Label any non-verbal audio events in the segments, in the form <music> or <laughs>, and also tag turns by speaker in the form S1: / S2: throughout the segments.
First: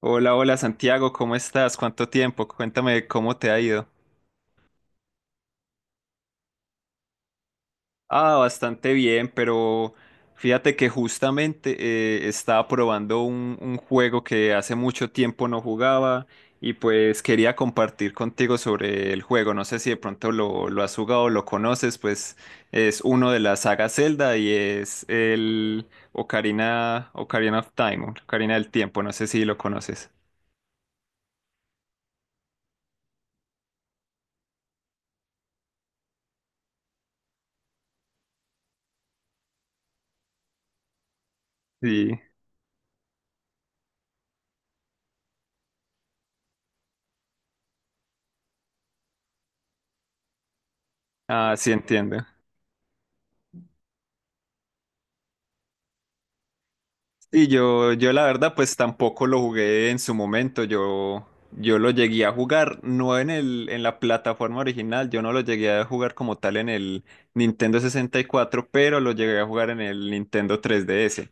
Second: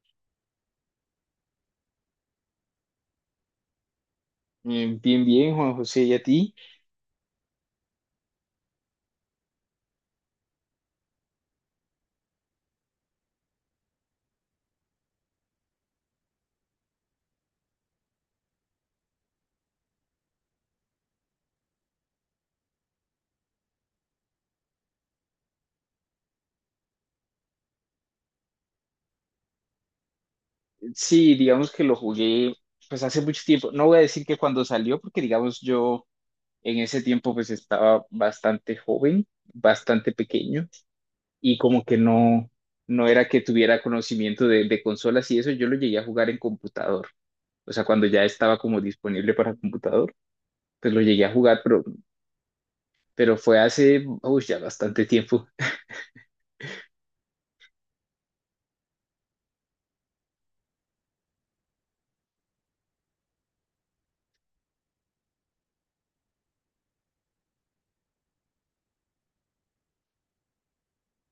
S1: Hola, hola Santiago, ¿cómo estás? ¿Cuánto tiempo? Cuéntame cómo te ha ido.
S2: Bien, bien, Juan José, ¿y a ti?
S1: Ah, bastante bien, pero fíjate que justamente estaba probando un juego que hace mucho tiempo no jugaba y pues quería compartir contigo sobre el juego. No sé si de pronto lo has jugado o lo conoces, pues es uno de la saga Zelda y es el Ocarina, Ocarina of Time, Ocarina del Tiempo, no sé si lo conoces.
S2: Sí, digamos que lo jugué pues hace mucho tiempo. No voy a decir que cuando salió, porque digamos yo en ese tiempo pues estaba bastante joven, bastante pequeño y como que
S1: Sí,
S2: no, no era que tuviera conocimiento de consolas y eso, yo lo llegué a jugar en computador. O sea, cuando ya estaba como disponible para computador, pues lo llegué a
S1: ah,
S2: jugar,
S1: sí entiendo.
S2: pero fue hace, uy, ya bastante tiempo.
S1: Sí, yo la verdad pues tampoco lo jugué en su momento, yo lo llegué a jugar, no en la plataforma original, yo no lo llegué a jugar como tal en el Nintendo 64, pero lo llegué a jugar en el Nintendo 3DS.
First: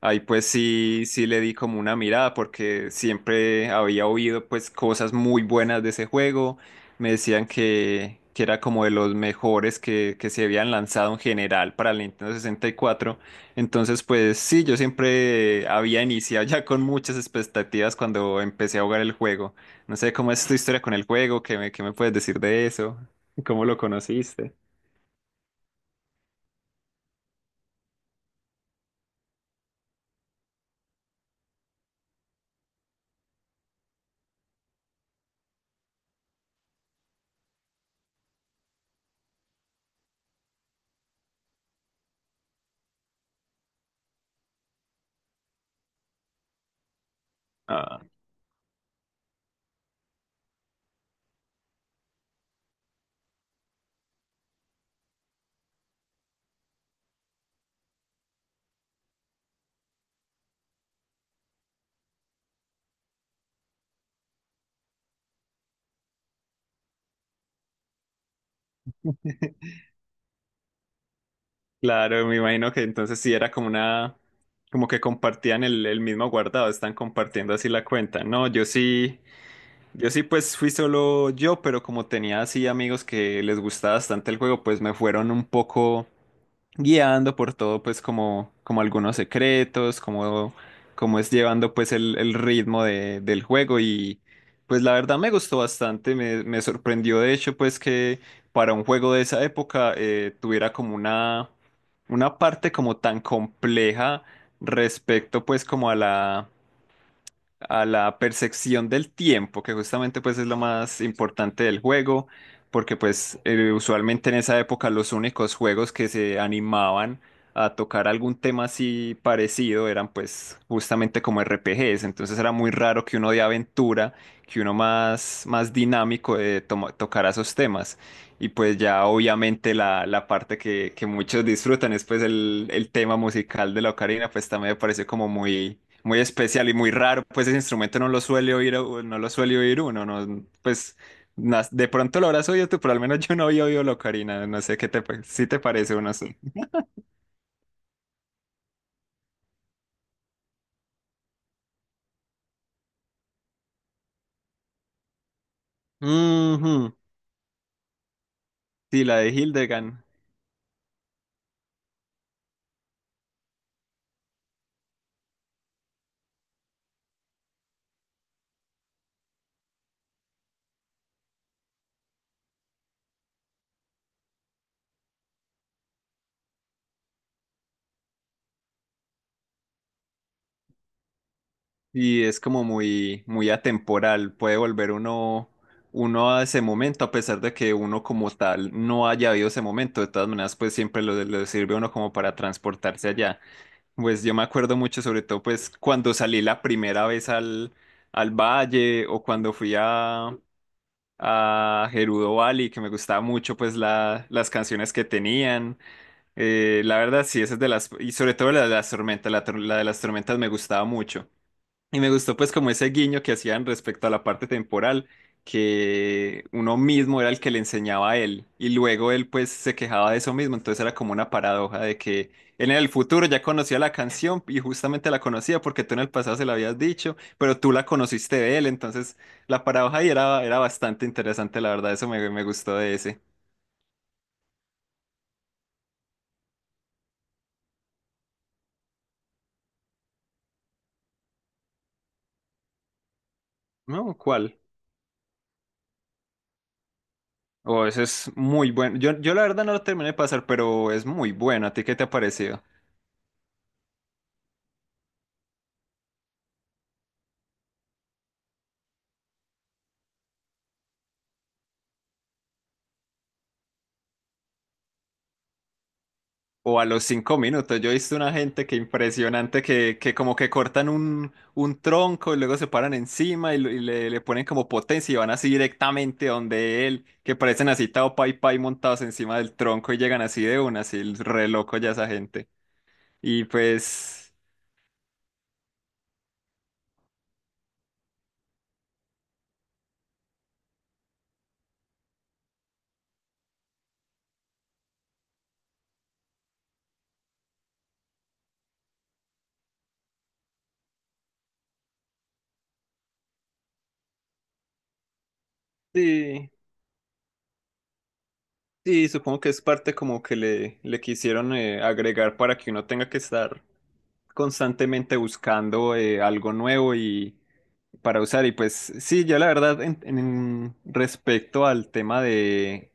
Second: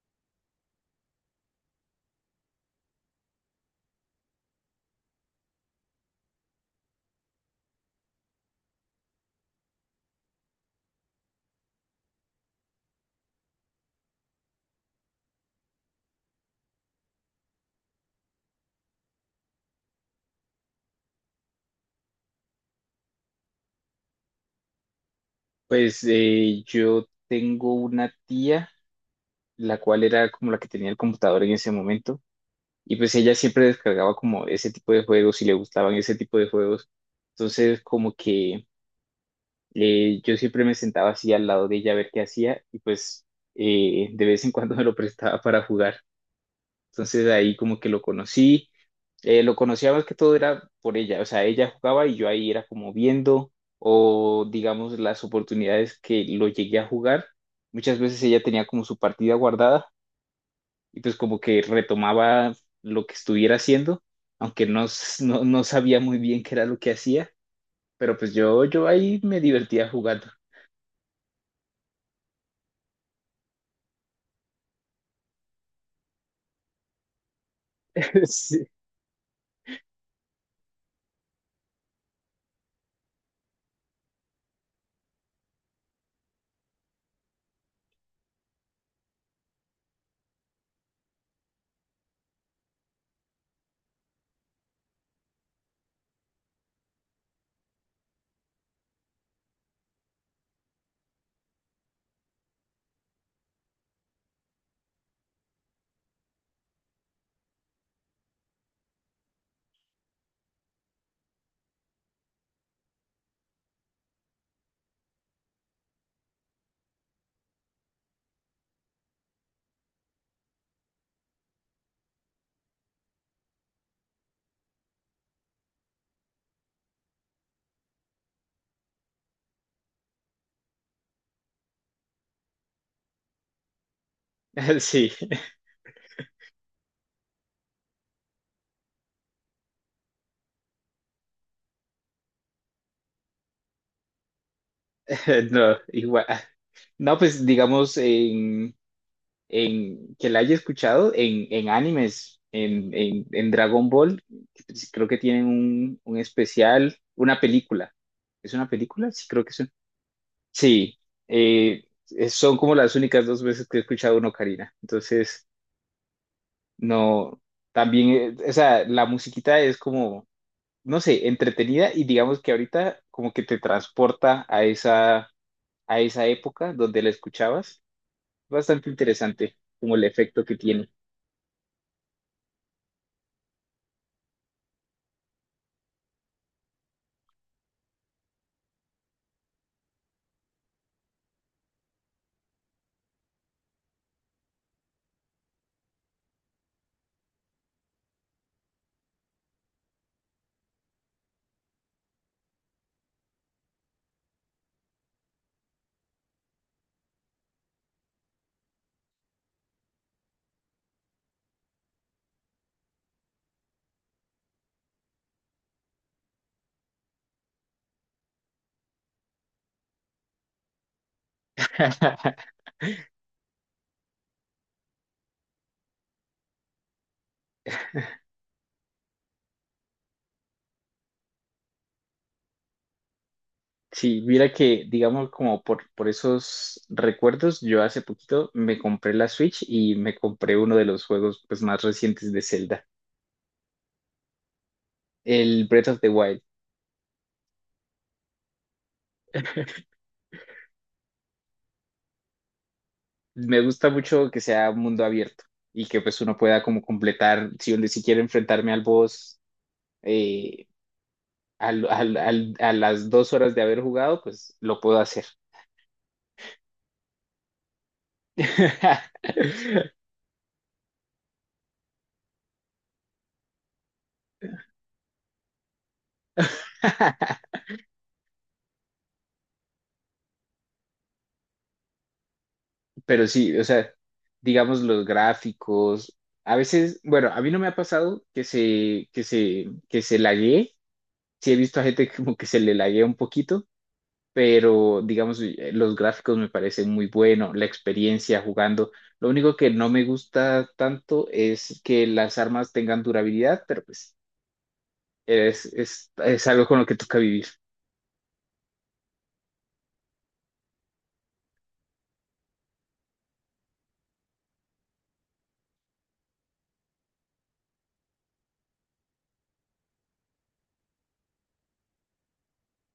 S1: Ahí pues sí, sí le di como una mirada porque siempre había oído pues cosas muy buenas de ese juego, me decían que era como de los mejores que se habían lanzado en general para el Nintendo 64. Entonces, pues sí, yo siempre había iniciado ya con muchas expectativas cuando empecé a jugar el juego. No sé cómo es tu historia con el juego, qué me puedes decir de eso, <laughs> cómo lo conociste.
S2: Pues yo tengo una tía, la cual era como la que tenía el computador en ese momento. Y pues ella siempre descargaba como ese tipo de juegos y le gustaban ese tipo de juegos. Entonces como que yo siempre me sentaba así al lado de ella a ver qué hacía y pues de vez en cuando <laughs> me lo prestaba para jugar. Entonces ahí como que
S1: Ah,
S2: lo conocí. Lo conocía más que todo era por ella, o sea, ella jugaba y yo ahí era como viendo o digamos las oportunidades que lo llegué a jugar. Muchas veces ella tenía como su partida guardada y pues como que retomaba lo que estuviera haciendo, aunque no sabía muy bien qué era lo que hacía, pero pues yo ahí me divertía jugando.
S1: claro, me imagino que entonces sí era como una, como que compartían el mismo guardado, están compartiendo así la cuenta.
S2: <laughs>
S1: No, yo
S2: Sí.
S1: sí, yo sí pues fui solo yo, pero como tenía así amigos que les gustaba bastante el juego, pues me fueron un poco guiando por todo, pues como algunos secretos, como es llevando pues el ritmo del juego. Y pues la verdad me gustó bastante, me sorprendió de hecho pues que para un juego de esa época tuviera como una parte como tan compleja respecto pues como a la percepción del tiempo, que justamente pues es lo más importante del juego, porque pues usualmente en esa época los únicos juegos que se animaban a tocar algún tema así parecido eran pues justamente como RPGs, entonces era muy raro que uno de aventura, que uno más dinámico tocara esos temas. Y pues ya obviamente la parte que muchos disfrutan es pues el tema musical de la ocarina, pues también me
S2: <laughs>
S1: pareció
S2: Sí.
S1: como muy muy especial y muy raro, pues ese instrumento no lo suele oír, uno, no, pues de pronto lo habrás oído tú, pero al menos yo no había oído la ocarina, no sé si
S2: <laughs>
S1: te
S2: No,
S1: parece o no.
S2: igual. No, pues digamos en que la haya escuchado en animes, en Dragon Ball, creo que tienen un
S1: Ujú.
S2: especial, una película. ¿Es una
S1: Sí,
S2: película?
S1: la
S2: Sí,
S1: de
S2: creo que es.
S1: Hildegard.
S2: Sí, eh, es- son como las únicas dos veces que he escuchado una ocarina. Entonces, no, también, o sea, la musiquita es como, no sé, entretenida y digamos que ahorita como que te transporta a esa época donde la escuchabas. Bastante interesante como el efecto que tiene.
S1: Y es como muy, muy atemporal. Puede volver uno a ese momento, a pesar de que uno como tal no haya habido ese momento. De todas maneras, pues siempre lo sirve a uno como para transportarse allá. Pues yo me acuerdo mucho, sobre todo, pues cuando salí la primera vez al valle o cuando fui a Gerudo Valley, que me gustaba mucho, pues las canciones que tenían. La verdad, sí, esa es de las, y sobre todo la de las tormentas, la de las tormentas me gustaba mucho. Y me gustó pues como ese guiño que hacían respecto a la parte temporal, que uno mismo era el que le enseñaba a él y luego él pues se quejaba de eso mismo, entonces era como una paradoja de que
S2: <laughs>
S1: él en el futuro ya conocía la canción y justamente la conocía porque tú en el pasado se la habías dicho, pero tú la conociste de él, entonces la paradoja ahí era bastante interesante, la verdad, eso me gustó de ese.
S2: Sí, mira que, digamos, como por esos recuerdos, yo hace poquito me compré la Switch y me compré uno de los juegos pues, más recientes de Zelda,
S1: No, ¿cuál?
S2: el Breath of the Wild.
S1: Oh, ese es muy bueno. Yo la verdad no lo terminé de pasar, pero es muy bueno. ¿A ti qué te ha parecido?
S2: Me gusta mucho que sea mundo abierto y que pues uno pueda como completar, si, uno- si quiero enfrentarme al boss eh, a las dos horas de haber jugado, pues lo puedo hacer.
S1: O a los 5 minutos. Yo he visto una gente que impresionante
S2: <laughs>
S1: que como que cortan un tronco y luego se paran encima y le ponen como potencia y van así directamente donde él, que parecen así Tao Pai Pai montados encima del tronco y llegan así de una, así el re loco ya esa gente.
S2: Pero
S1: Y
S2: sí, o sea,
S1: pues
S2: digamos los gráficos, a veces, bueno, a mí no me ha pasado que se laguee, sí he visto a gente como que se le laguea un poquito pero digamos, los gráficos me parecen muy buenos, la experiencia jugando. Lo único que no me gusta tanto es que las armas tengan durabilidad, pero pues es
S1: sí,
S2: algo con lo que toca vivir.
S1: sí, supongo que es parte como que le quisieron agregar para que uno tenga que estar constantemente buscando algo nuevo y para usar. Y pues sí, yo la verdad, respecto al tema de,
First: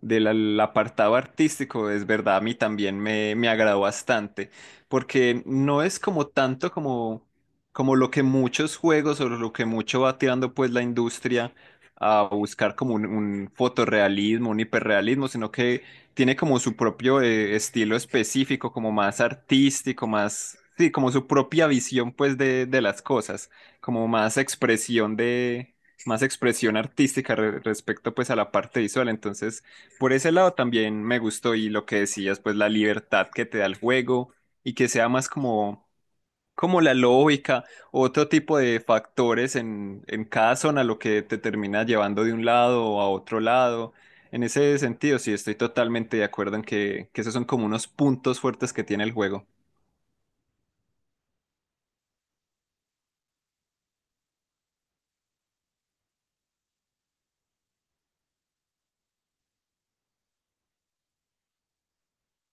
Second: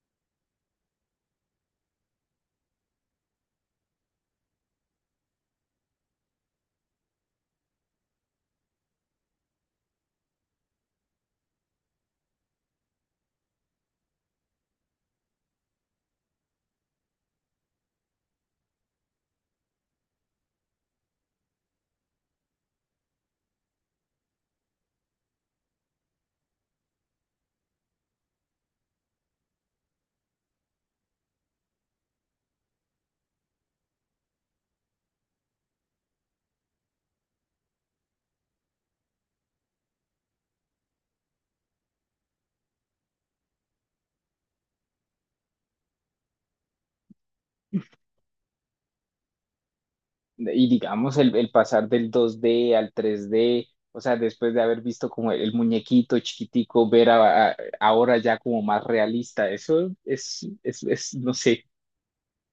S1: del al- apartado artístico, es verdad, a mí también me agradó bastante, porque no es como tanto como lo que muchos juegos o lo que mucho va tirando pues la industria a buscar como un fotorrealismo, un hiperrealismo, sino que tiene como su propio estilo específico, como más artístico, más, sí, como su propia visión pues de las cosas como más expresión artística respecto pues a la parte visual. Entonces, por ese lado también me gustó y lo que decías, pues la libertad que te da el juego y que sea más como la lógica, otro tipo de factores en cada zona, lo que te termina llevando de un lado a otro lado. En ese sentido, sí, estoy totalmente de acuerdo en que esos son como unos puntos fuertes que tiene el juego.
S2: Y digamos, el pasar del 2D al 3D, o sea, después de haber visto como el muñequito chiquitico, ver a- ahora ya como más realista, eso es, no sé,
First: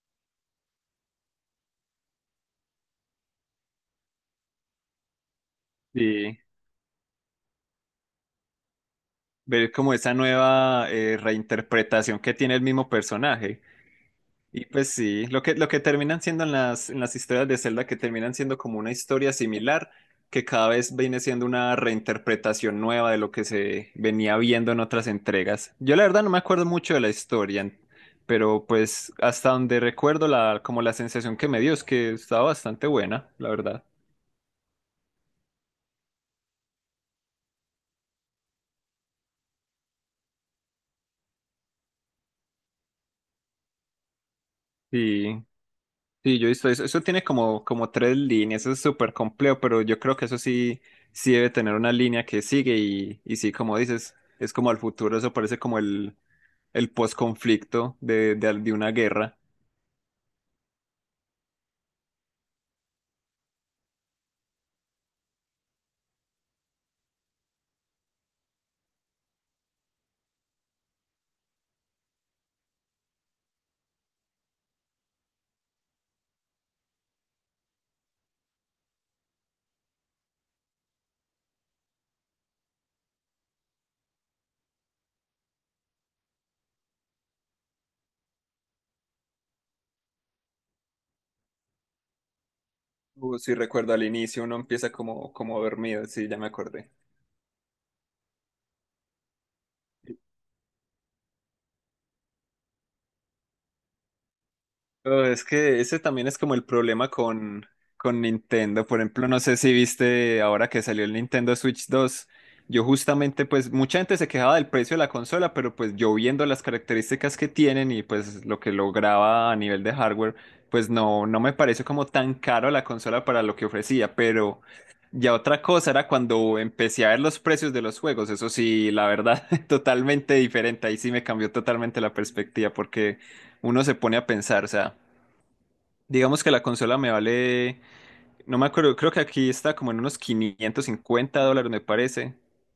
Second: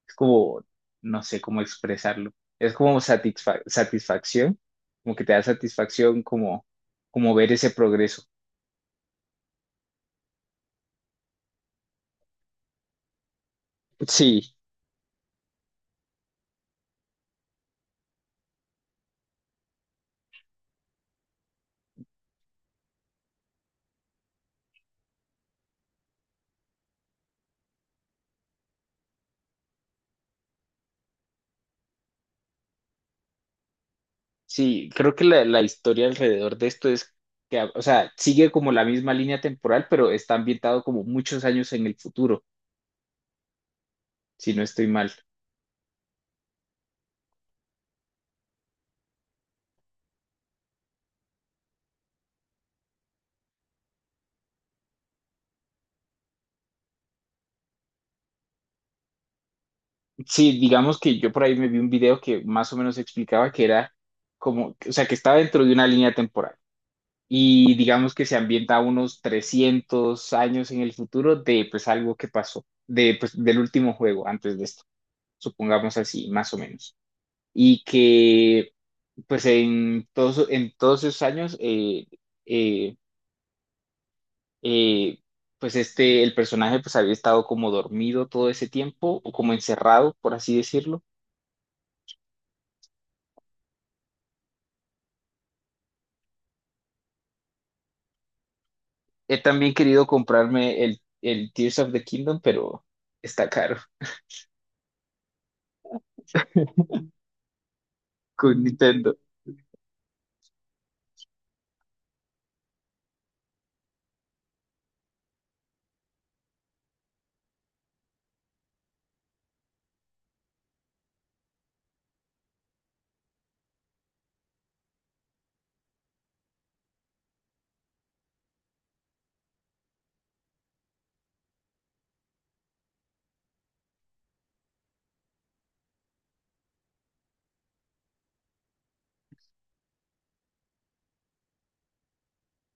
S2: es como, no sé cómo expresarlo, es como satisfa- satisfacción, como que te da satisfacción
S1: Sí.
S2: como, como ver ese progreso.
S1: Ver como esa nueva reinterpretación que tiene el mismo personaje.
S2: Sí,
S1: Y pues sí, lo que terminan siendo en las historias de Zelda, que terminan siendo como una historia similar, que cada vez viene siendo una reinterpretación nueva de lo que se venía viendo en otras entregas. Yo la verdad no me acuerdo mucho de la historia, pero pues hasta donde recuerdo como la sensación que me dio es que estaba bastante buena, la verdad.
S2: sí, creo que la historia alrededor de esto es que, o sea, sigue como la misma línea temporal, pero está ambientado como muchos años en el futuro, si no estoy mal.
S1: Sí, sí, yo he visto eso. Eso tiene como tres líneas, eso es súper complejo, pero yo creo que eso sí, sí debe tener una línea que sigue y sí, como dices, es como al futuro, eso parece como el post-conflicto de una guerra.
S2: Sí, digamos que yo por ahí me vi un video que más o menos explicaba que era como, o sea, que estaba dentro de una línea temporal y digamos que se ambienta unos 300 años en el futuro de pues algo que pasó, de, pues, del último juego antes de esto, supongamos así, más o menos. Y que pues en todos esos años, eh, eh, pues este, el personaje pues había estado como dormido todo ese tiempo, o como encerrado, por así decirlo.
S1: O si recuerdo al inicio, uno empieza como dormido, sí, ya me acordé.
S2: He también querido comprarme el Tears of the Kingdom, pero está caro
S1: Oh, es que ese también es como el problema con
S2: con
S1: Nintendo. Por
S2: Nintendo.
S1: ejemplo, no sé si viste ahora que salió el Nintendo Switch 2. Yo justamente, pues mucha gente se quejaba del precio de la consola, pero pues yo viendo las características que tienen y pues lo que lograba a nivel de hardware, pues no me pareció como tan caro la consola para lo que ofrecía. Pero ya otra cosa era cuando empecé a ver los precios de los juegos. Eso sí, la verdad, <laughs> totalmente diferente. Ahí sí me cambió totalmente la perspectiva porque uno se pone a pensar, o sea. Digamos que la consola me vale, no me acuerdo, creo que aquí está como en unos $550, me parece.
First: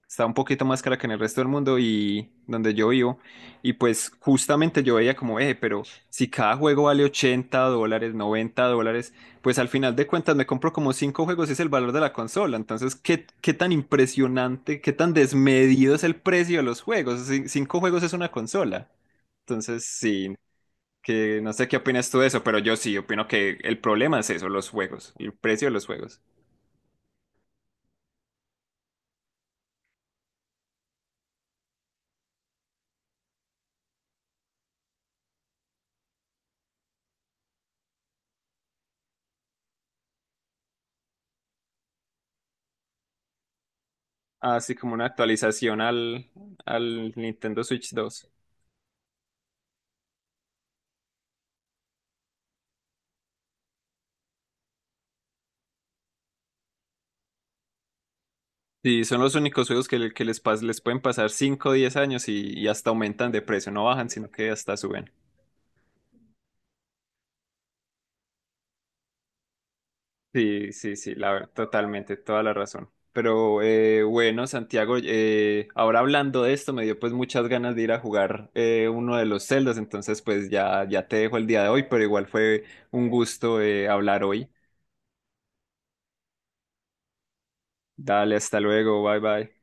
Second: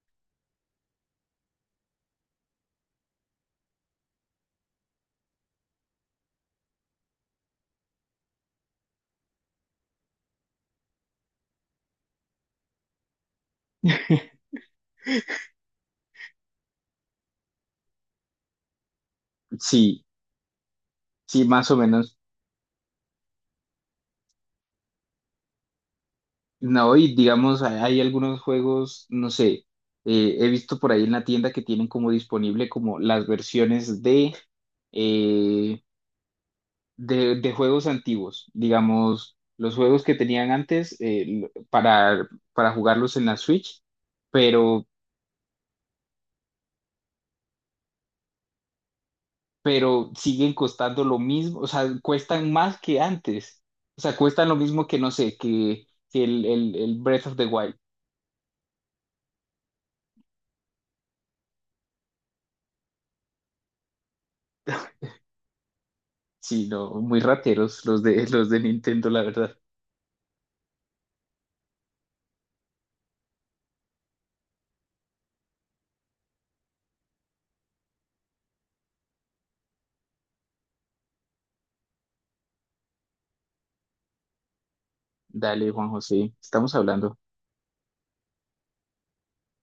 S1: Está un poquito más cara que en el resto del mundo y donde yo vivo. Y pues justamente yo veía como, pero si cada juego vale $80, $90, pues al final de cuentas me compro como 5 juegos y es el valor de la consola. Entonces, ¿qué tan impresionante, qué tan desmedido es el precio de los juegos? Cinco juegos es una consola. Entonces,
S2: Sí,
S1: sí que
S2: sí,
S1: no sé
S2: más o
S1: qué opinas
S2: menos.
S1: tú de eso, pero yo sí opino que el problema es eso, los juegos, el precio de los juegos.
S2: No, y digamos, hay algunos juegos, no sé, he visto por ahí en la tienda que tienen como disponible como las versiones de, eh, de juegos antiguos, digamos, los juegos que tenían antes para jugarlos en la Switch,
S1: Así
S2: pero,
S1: como una actualización al Nintendo Switch 2.
S2: pero siguen costando lo mismo, o sea, cuestan más que antes, o sea, cuestan lo mismo que, no sé, el Breath of the Wild,
S1: Sí, son los únicos juegos que les pueden pasar 5 o 10 años y hasta aumentan de precio, no bajan, sino que hasta suben.
S2: sí, no, muy rateros los de, <laughs> los de Nintendo, la verdad.
S1: Sí, sí, sí, totalmente, toda la razón. Pero bueno, Santiago, ahora hablando de esto, me dio pues muchas ganas de ir a jugar uno de los celdas, entonces pues ya, ya te dejo el día de hoy, pero igual fue un gusto hablar hoy.
S2: Dale, Juan José, estamos hablando.
S1: Dale, hasta luego, bye bye.